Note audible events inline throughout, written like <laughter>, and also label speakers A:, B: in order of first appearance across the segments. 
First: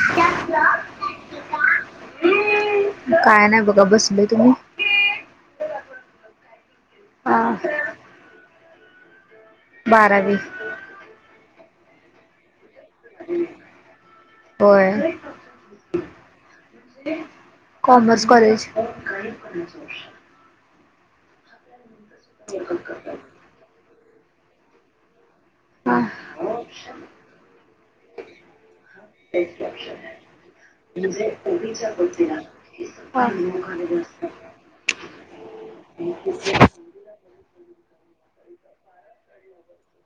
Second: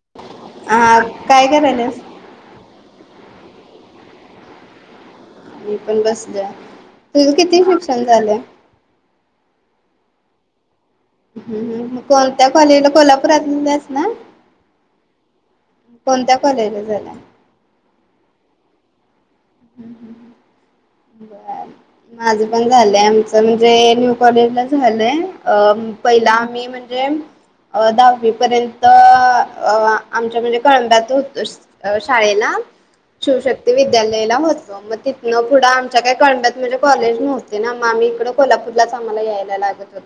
A: <unintelligible>
B: आ काय करायलायस
A: काय नाही बघा बसलोय तुम्ही?
B: मी पण बसलोया तुझं कितवी शिक्षण झालंय
A: बारावी
B: हम्म हम्म मग कोणत्या कॉलेजला कोल्हापुरातूनच ना?
A: होय
B: कोणत्या कॉलेजला झालाय
A: कॉमर्स कॉलेज <inaudible>
B: बरं माझं पण झालंय आमचं म्हणजे न्यू कॉलेजला झालंय अ
A: हा
B: पाहिलं मी म्हणजे अ दहावी पर्यंत अ आमच्या म्हणजे कळंब्यात होतो
A: <unintelligible>
B: ला होतो मग तितन पुढ आमच्या काय कळब्यांत कॉलेज नव्हते ना मग इकडे कोल्हापूरलाच आम्हाला यायला लागत होत.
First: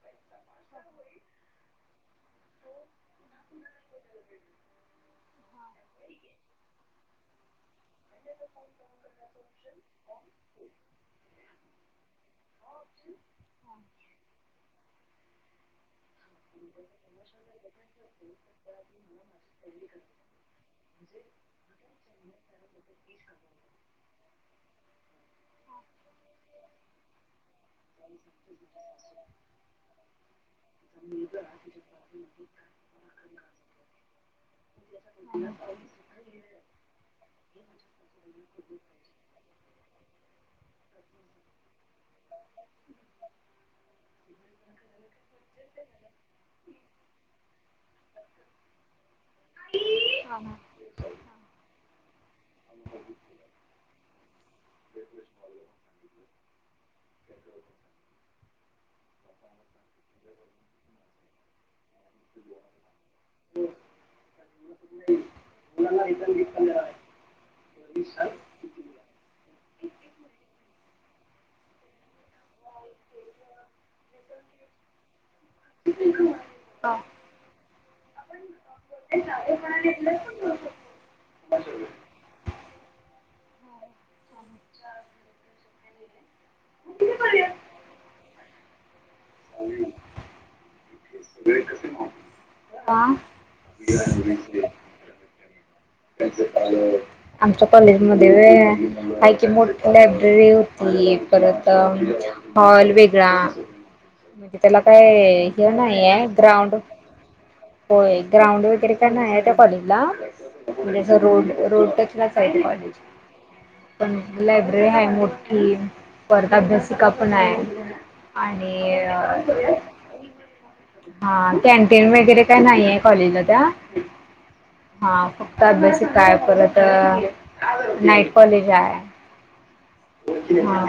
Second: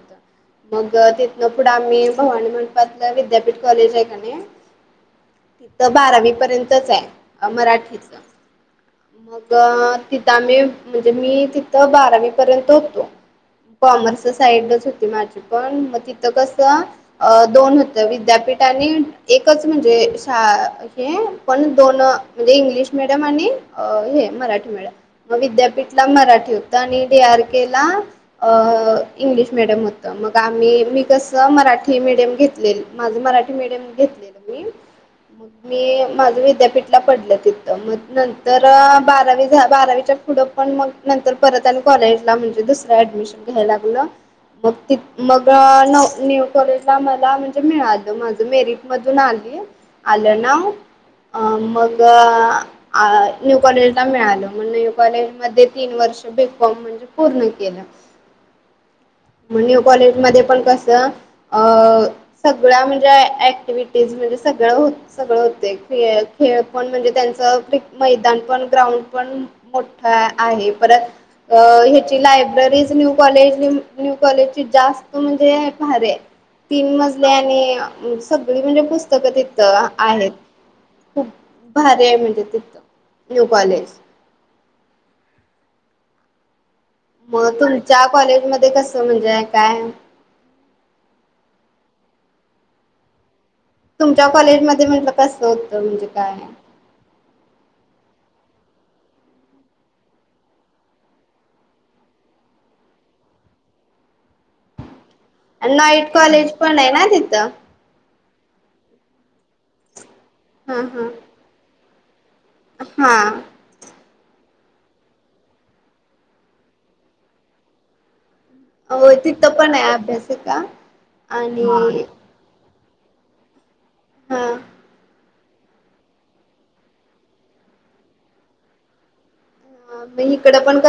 B: मग तिथनं पुढे आम्ही भवानी मंडपातल्या विद्यापीठ कॉलेज आहे कनी तिथं बारावी पर्यंतच आहे मराठीच मग तिथं आम्ही म्हणजे मी तिथं बारावी पर्यंत होतो. कॉमर्स साईडच होती माझी पण मग तिथं कसं दोन होत विद्यापीठ आणि एकच म्हणजे शाळा दोन इंग्लिश मिीडियम आणि विद्यापीठमराठी होत आणि डी आर केला. अं... इंग्लिश मिडियम होतं मग आम्ही मी कसं मराठी मिडीयम घेतलेली, माझं मराठी मिडियम घेतलेलं मी मग मी, माझं विद्यापीठला पडलं तिथं, मग नंतर तर बारावी झाली, बारावीच्या पुढं... पण मग, नंतर परत आणि कॉलेजला म्हणजे दुसर ऍडमिशन घ्याय लागलं मग तिथ मग हा न्यू कॉलेजला मला म्हणजे मिळालं माझं मेरिट मधून आली माझ मेरिट मधून आलं नाव मग न्यू कॉलेजला मिळालं मग न्यू कॉलेजमध्ये तीन वर्ष बीकॉम पूर्ण केलं म्हणजे न्यू कॉलेजमध्ये पण कसं ऍक्टिव्हटीज सगळं होत होतं. सगळा खेळ होता. ग्राउंड पण मोठे आहे. लायब्ररीज न्यू कॉलेज चीजास्त भारी आहे. सगळी पुस्तकं तिथं आहेत. खू प भारी आहे. न्यू कॉलेज
A: चा <unintelligible>
B: तुमच्या कॉलेजमध्येध्ये कसं काय
A: हा
B: तुमच्या कॉलेजमध्येध्ये कसं होतं.
A: आमच्या कॉलेज मध्ये. मोठी लायब्ररी होती. हॉल वेगळा. ग्राउंड
B: नाईट कॉलेज पण आहे ना तिथं
A: वगैरे नाही त्या कॉलेजला.
B: हा
A: रोडलाच आहे.
B: हा. हा
A: कॉलेज लायब्ररी मोठी आहे.
B: होय तिथं पण आहे अभ्यासिका आणि
A: कॅनटीन वगैरे नाही. कॉलेजला त्या
B: ह
A: फक्त अभ्यासिका आहे. नाईट कॉलेज आहे. हा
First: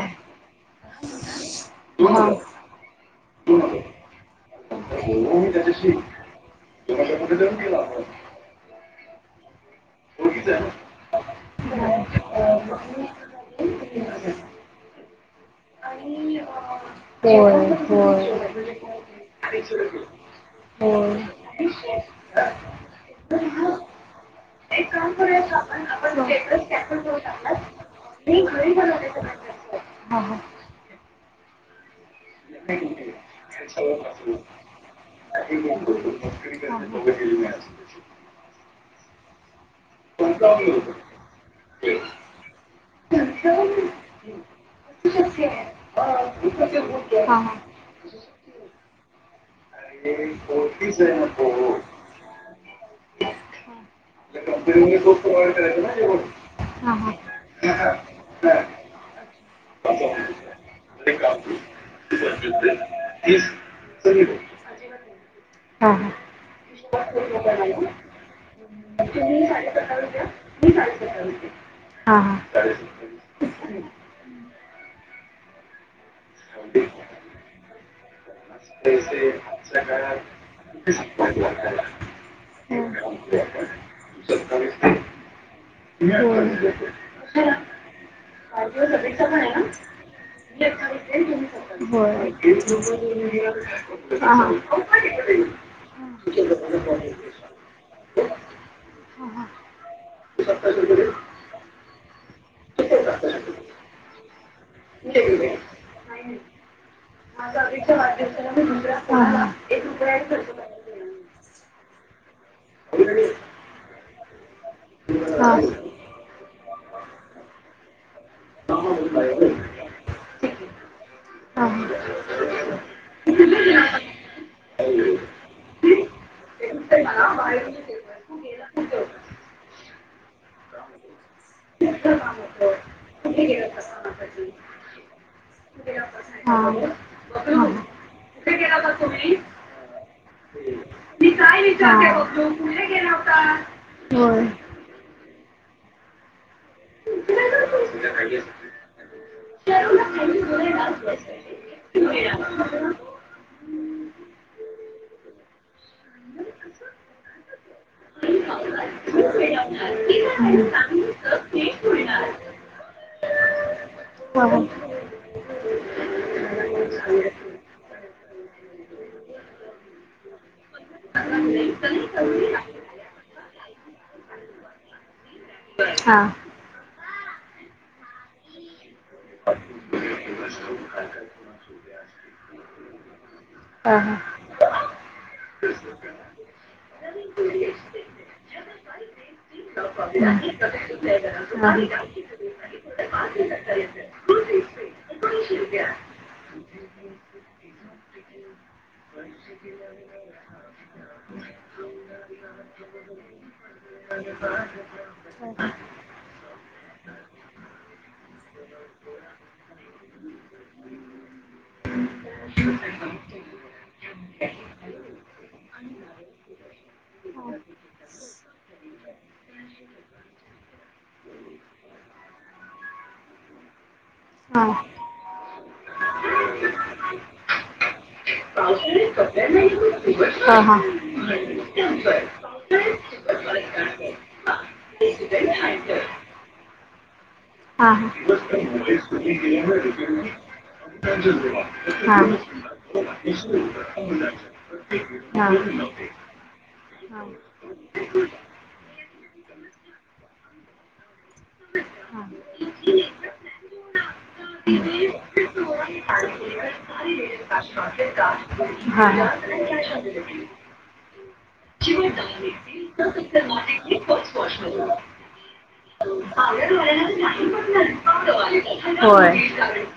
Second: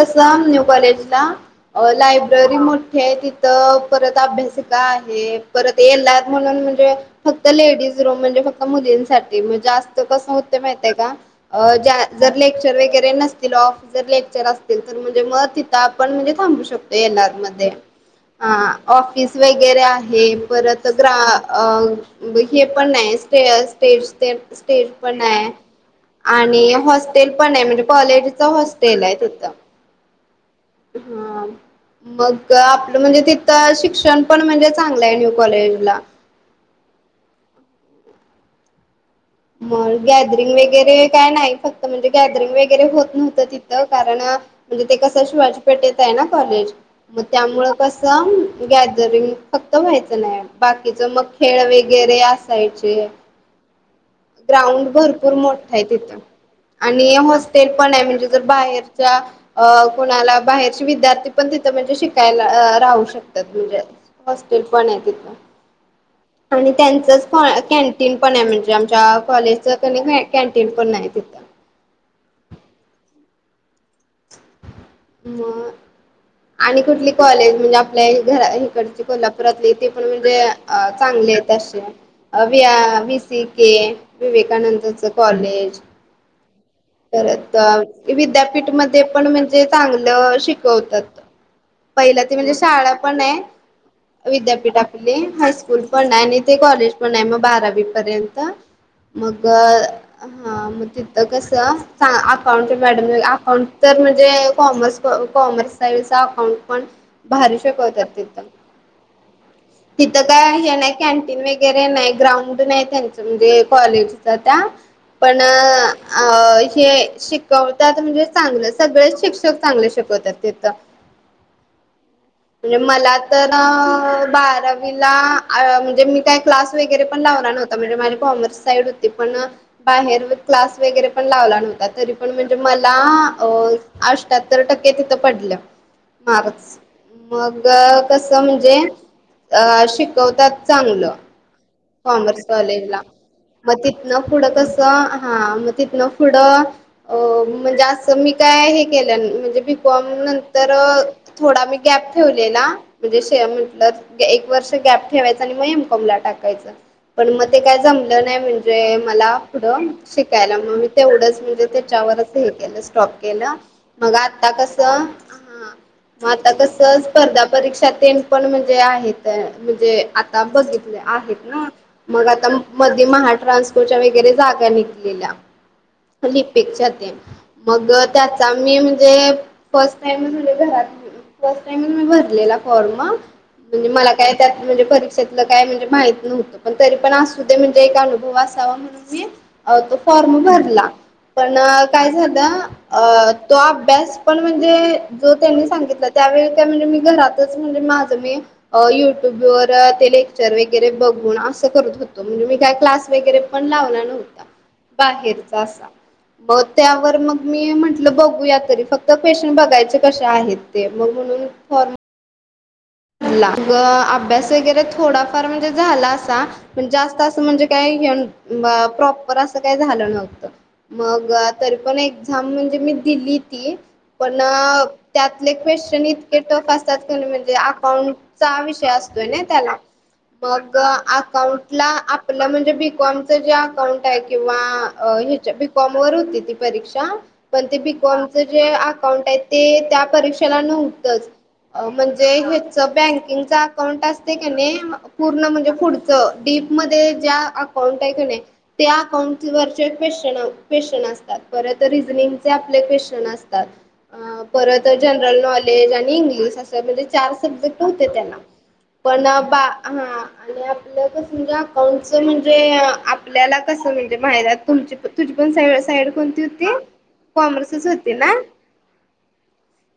B: न्यू कॉलेजला
A: हा
B: लायब्ररी मोठी आहे. अभ्यासिका आहे.
A: त्याच्याशी
B: फक्त लेडीज मुलींसाठी जास्त
A: गेला.
B: कार लेक्चर वरे न <unintelligible> ऑफ लेक्चर असतील आपण थांबू शकतो. एल आर
A: होय होय
B: मध्येऑफिस वगैरे आहे. ग्राउंड
A: होय.
B: नाही स्टेज नाही.
A: एक काम
B: हॉस्टेल
A: करूयात आपण
B: पण
A: आपण स्टेटस
B: आहे
A: कॅन्सल करू
B: तेज
A: टाकलात मी
B: नाही.
A: हा हा
B: हा
A: हा
B: तिथं शिक्षण पण म्हणजे चांगलं आहे न्यू कॉलेजला
A: <unintelligible>
B: म गॅदरिंग वगैरे काय नाही फक्त म्हणजे गॅदरिंग वगैरे होत नव्हतं तिथं कारण म्हणजे ते कसं शिवाजी पेठ येत आहे ना कॉलेज मग
A: हा. हा हा.
B: त्यामुळ कसं गॅदरिंग फक्त व्हायचं नाही बाकीच मग खेळ वगैरे असायचे ग्राउंड भरपूर मोठा आहे तिथं आणि हॉस्टेल पण आहे म्हणजे जर बाहेरच्या अ कोणाला बाहेरचे विद्यार्थी पण
A: काम
B: त म्हणजे शिकायला राहू शकतात, म्हणजे
A: तीस
B: हॉस्टेल पण आहे तिथं,
A: हा हा.
B: आणि त्यानचचं फ-कॅनटीन पण आहे म्हणजे आमच्या
A: तुम्ही
B: कॉलेजचं
A: साडेसतराला
B: कनयं,
A: द्या
B: कॅन्टीन
A: मी
B: पण नाही
A: साडेसतराला
B: तिथं.
A: देते. हा हा, चालेल.
B: म आणि कुठली कॉलेज म्हणजे आपल्या घरा इकडची कोल्हापुरातली तेे पण म्हणजे अ चांगले आहेत त अस अ वीसी के विवेकानंदच कॉलेज
A: मड व
B: परत विद्यापीठमध्ये पण म्हणजे चांगलं शिकवतात
A: होय.
B: पहिला ते म्हणजे शाळा पण आहे, विद्यापीठ आपली हायस्कूल पण आणि ते कॉलेज पण आहे, मग बारावी पर्यंत. मग
A: हा
B: हा, मग तिथं कसं? अकाउंट मॅडम अकाउंट तर म्हणजे कॉमर्स कॉमर्स साईडचा
A: हा.
B: अकाउंट, पण भारी शिकवत्यात तिथं.
A: <unintelligible> हा हा.
B: तिथं काय हे नाही कॅन्टीन वगैरे नाही, ग्राउंड नाही त्यांचं म्हणजे कॉलेज त्या पण अ हे शि शिकवत्यात म्हणजे चांगलं सगळेच शिक्षक चांगले शिकवतात तिथं.
A: मला
B: म्हणजे मला तर बारावीला म्हणजे, मी काय क्लास वगैरे पण लावला
A: बाहेर तू
B: नव्हता. म्हणजे माझी कॉमर्स
A: गेला
B: साईड
A: कुठं
B: होती, पण
A: कुठलं
B: बाहेरचं क्लास वगैरे पण लावला नव्हता. तरी पण
A: काम
B: म्हणजे
A: होतं
B: मला
A: कुठे
B: अ
A: गेलं प्रसानासाठी
B: अश्ट्याहत्तर टक्के तिथं पडलं.
A: कुठे गेला प्रसाद
B: मारच. मग
A: बघू
B: कसं
A: कुठे
B: म्हणजे
A: गेला होता तुम्ही
B: अ शिकवतात चांगलं.
A: मी काय? विचारते बघू
B: कॉमर्स
A: कुठे
B: कॉलेज ला,
A: गेला होता
B: म तिथनं
A: होय
B: पुढं कसं? हा मग तिथनं पुढं अ म्हणजे असं मी काय हे केलं नाही म्हणजे बी कॉम नंतर थोडा मी गॅप ठेवलेला म्हणजे शीये म्हंटलंत. एक वर्ष गॅप ठेवायचा आणि म एम. कॉम. ला टाक कायच पण मग ते काय जमल नाही म्हणजे मला पुढ शिकायला म तेवढच म्हणजे
A: मिळणार
B: तेच्यावरच हे केलं स्टॉप केलं. मग आता
A: हा
B: कस आता कस? स्पर्धा परीक्षा तेन पण म्हणजे आहेत म्हणजे आता ता बघितले आहेत ना,
A: हा हा हा
B: मग आता मध्ये महाट्रान्सपोटच्या वगैरे जागा निघलेल्या
A: हा हा हा
B: <unintelligible> मग त्याचा मी म्हणे फर्स्ट टाईम म्हणजे घरात फर्स्ट टाईमच मी
A: हा
B: भरलेला फॉर्म म्हणजे मला काय त्यात म्हणजे परीक्षेतलं काय म्हणजे माहित नव्हत पण, तरी पण असु दे म्हणजे एक अनुभव असावा म्हणून मी तो फॉर्म भरला. पण काय झालं, तो अभ्यास पण म्हणजे जो त्यांनी सांगितला त्यावेळी काय म्हणजे मी घरातच म्हणजे माझं मी अ युट्यूब वर ते लेक्चर वगैरे बघु न अस करत होतो म्हणजे मी काय क्लास वगैरे, पण लावला नव्हता बाहेरचा असा. ब त्यावर मग मी म्हंटलं, बघूया तरी फक्त क्वेशन बघायचे कसे आहेत. ते म्हनुन मग फॉर्म
A: <unintelligible>
B: ला ग अभ्यास वगैरे थोडाफार म्हणजे झाला असा. पण जास्त असं म्हणजे काय, हे नव्हतं प्रॉपर असं काय झालं नव्हतं. मग, तरी पण एक्झाम म्हणजे मी दिली ती. पण त्यातले क्वेशन इतके टफ असतात, कनय म्हणजे आप आपला विषय असतोय नाही, त्याला
A: हा
B: मग अकाउंट ला आपल म्हणजे बिकाँम चे अकाउंट आहे, किंवा अ हेच्या बीकॉम वर होती ती परीक्षा. पण ते बीकॉमच जे अकाउंट आहे, ते त्या परीक्षेला नव्हतचं म्हणजे हेच बकिंग अकाउंट अस नाही पूर्ण म्हणजे पुढच डीप म
A: हा
B: ज अकाउंट आहे क नाही त्या अकाउंट वरचे क्वेन प्वेशचन असतात परत
A: हा
B: रिजनिंगचे आपले क्वेश्चन असतात परत जनरल नॉलेज आणि इंग्लिश असं म्हणजे चार तस होत त्याला, पण बा हा आणि आपल कसं म्हणजे अकाउंट चं म्हणजे आपल्याला कसं म्हणजे माहित हाय, तुम
A: हा.
B: -तुझी पण साईड साड कोणती हो कॉमर्सच
A: होय.
B: होते ना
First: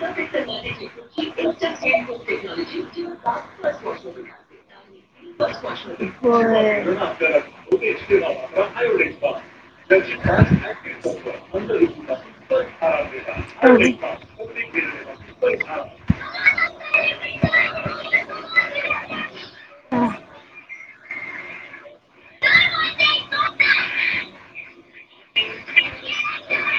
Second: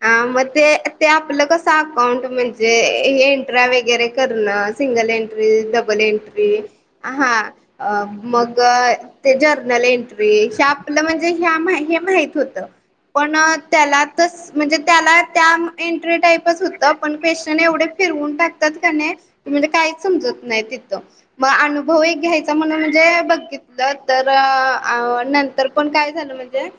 B: ह मग ते ते आपलं कसं अकाउंट म्हणजे एंट्रा वगैरे करणं सिंगल एंट्री डबल एंट्री हा अ मग ते जर्नल एंट्री ह्या आपलं म्हणजे ह्या मा हे माहित होत पण
A: होय.
B: त्याला त म्हणजे त्याला त्या
A: होय
B: एंट्री टाईपच होतं पण क्वेश्चन एवढे फिरवून टाकतात का नाही म्हणजे काहीच समजत नाही तिथं मग अनुभव एक घ्यायचा म्हण म्ह े बघितलं तर नंतर पण काय झालं म्हणजे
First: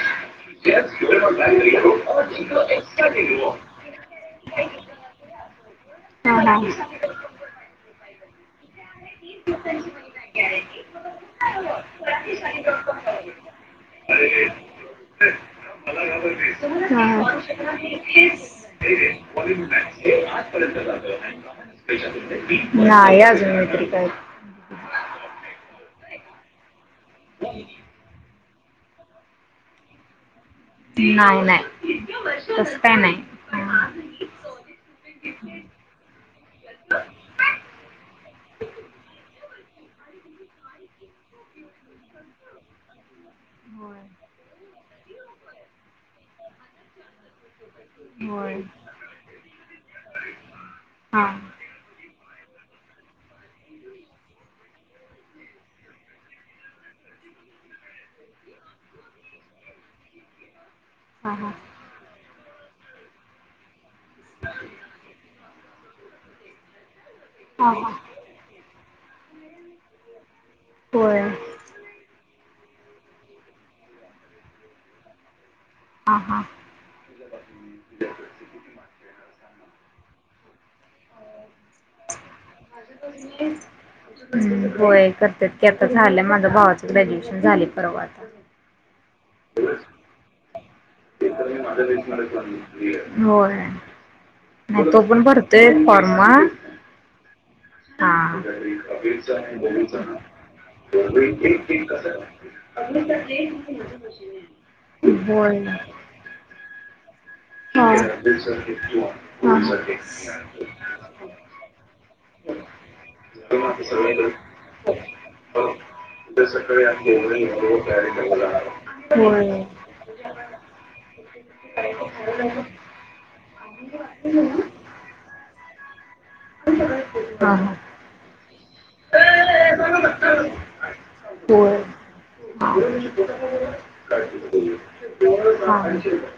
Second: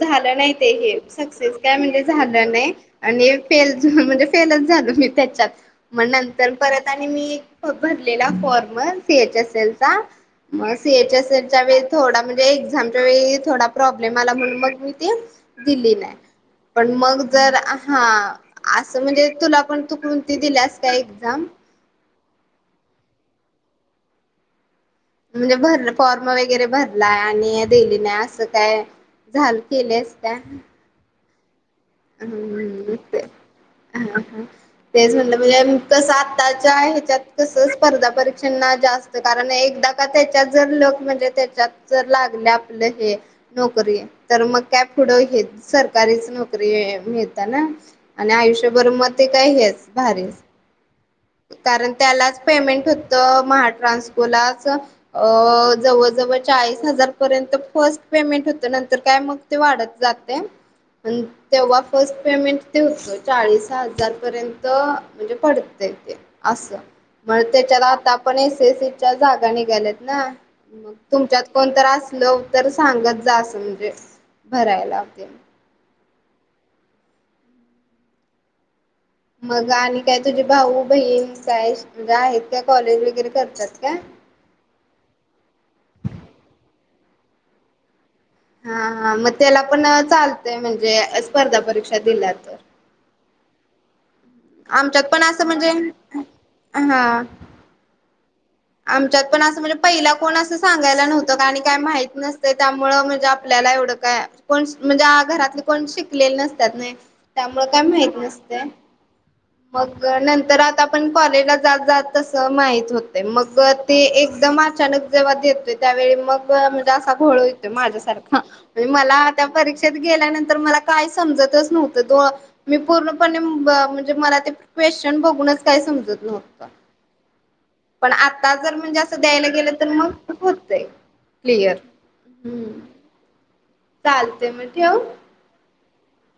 B: झालं नाही ते
A: हा हा
B: हे सक्सेस काय
A: हा
B: म्हणजे झालं नाही आणि फेल म्हणजे झाल मी त्याच्यात मग नंतर परत आणि मी भरलेला फॉर्मर सीएच एस एल चा मग सीएच एस एल च्या वेळी थोडा म्हणजे एक्झामच्या वेळी थोडा प्रॉब्लेम आला म्हणून मग मी ते दिली नाही पण मग जर हा अस म्हणजे तुला पण तुकून ती दिल्यास का एक्झाम
A: नाही अजूनत काय
B: म्हणजे भर फॉर्म वगैरे भरलाय आणि दिली नाही असं काय झाल केले असत
A: नाही नाही तसं
B: हम्
A: काय
B: ते
A: नाही हा.
B: ह हा तेच म्हणलं म्हणजे कस आताच्या ह्याच्यात कसं स्पर्धा परीक्षांना जास्त कारण एकदा का त्याच्यात जर लोक म्हणजे त्याच्यात जर लागले आपलं हे नोकरी
A: होय
B: तर मग काय पुढं घ सरकारीच नोकरी नक मिळता ना आणि
A: होय
B: आयुष्यभर म ते काही आहेच भारी
A: हा
B: कारण त्यालाच पेमेंट होतं महाट्रान्सकोलाच अ जवळजवळ चाळीस हजार पर्यंत फर्स्ट पेमेंट होतं नंतर काय मग ते वाढत जाते आणि
A: हा हा हा
B: तेव्हा फर्स्ट पेमेंट ते होतं चाळीस हजारपर्यंत म्हणजे पडत अस मण त्याच्याला
A: हा
B: आता आपण एसी एसीच्या जागाने गेलेत ना मग
A: होय
B: तुमच्यात कोणत असल तर सांगत जा असं म्हणजे भरायलाते
A: हा हा
B: मग आणि काय तुझी भाऊ बहीण काय तुझ्या आहेत का कॉलेज वगैरे करतात का
A: होय करत की आता झालंय माझं भावाचं ग्रॅज्युएशन झाले परवाता
B: हा हा मग त्याला पण चालतय म्हणजे स्पर्धा परीक्षा दिल्या तर
A: हो
B: आमच्यात पण असं म्हणजे
A: हा
B: हा
A: होय
B: आमच्यात पण असं म्हणजे पहिला कोण असं सांगायला नव्हतं का आणि काय माहित नसत त्यामुळ म्हणजे आपल्याला एवढं कायण म्हणजे घरातले कोण शिकलेले नसतात नाही त्यामुळे काय माहत नसते मग नंतर आता आपण कॉलेजला जात जात तस माहित होते मग
A: हा
B: ते
A: हा
B: एकदम अचानक जेव्हा देतोय त्यावेळी
A: उद्या
B: मग
A: सकाळी
B: म्हणजे असा
A: आम्ही
B: घोळ
A: दोघंही
B: होतोय
A: बरोबर तयारी करायला
B: माझ्यासारखा
A: जाणार आहोत.
B: मला त्या
A: होय
B: परी क्षेत गेल्यानंतर मला काय समजतच नव्हतं मी पूर्णपणे म्हणजे मला ते क्वेश्चन बघूनच काय समजतलं होतं
A: हा ह
B: पण आता जर म्हणजे असं द्यायला गेलं तर मग ख होतय क्लिअर
A: होय
B: ह
A: का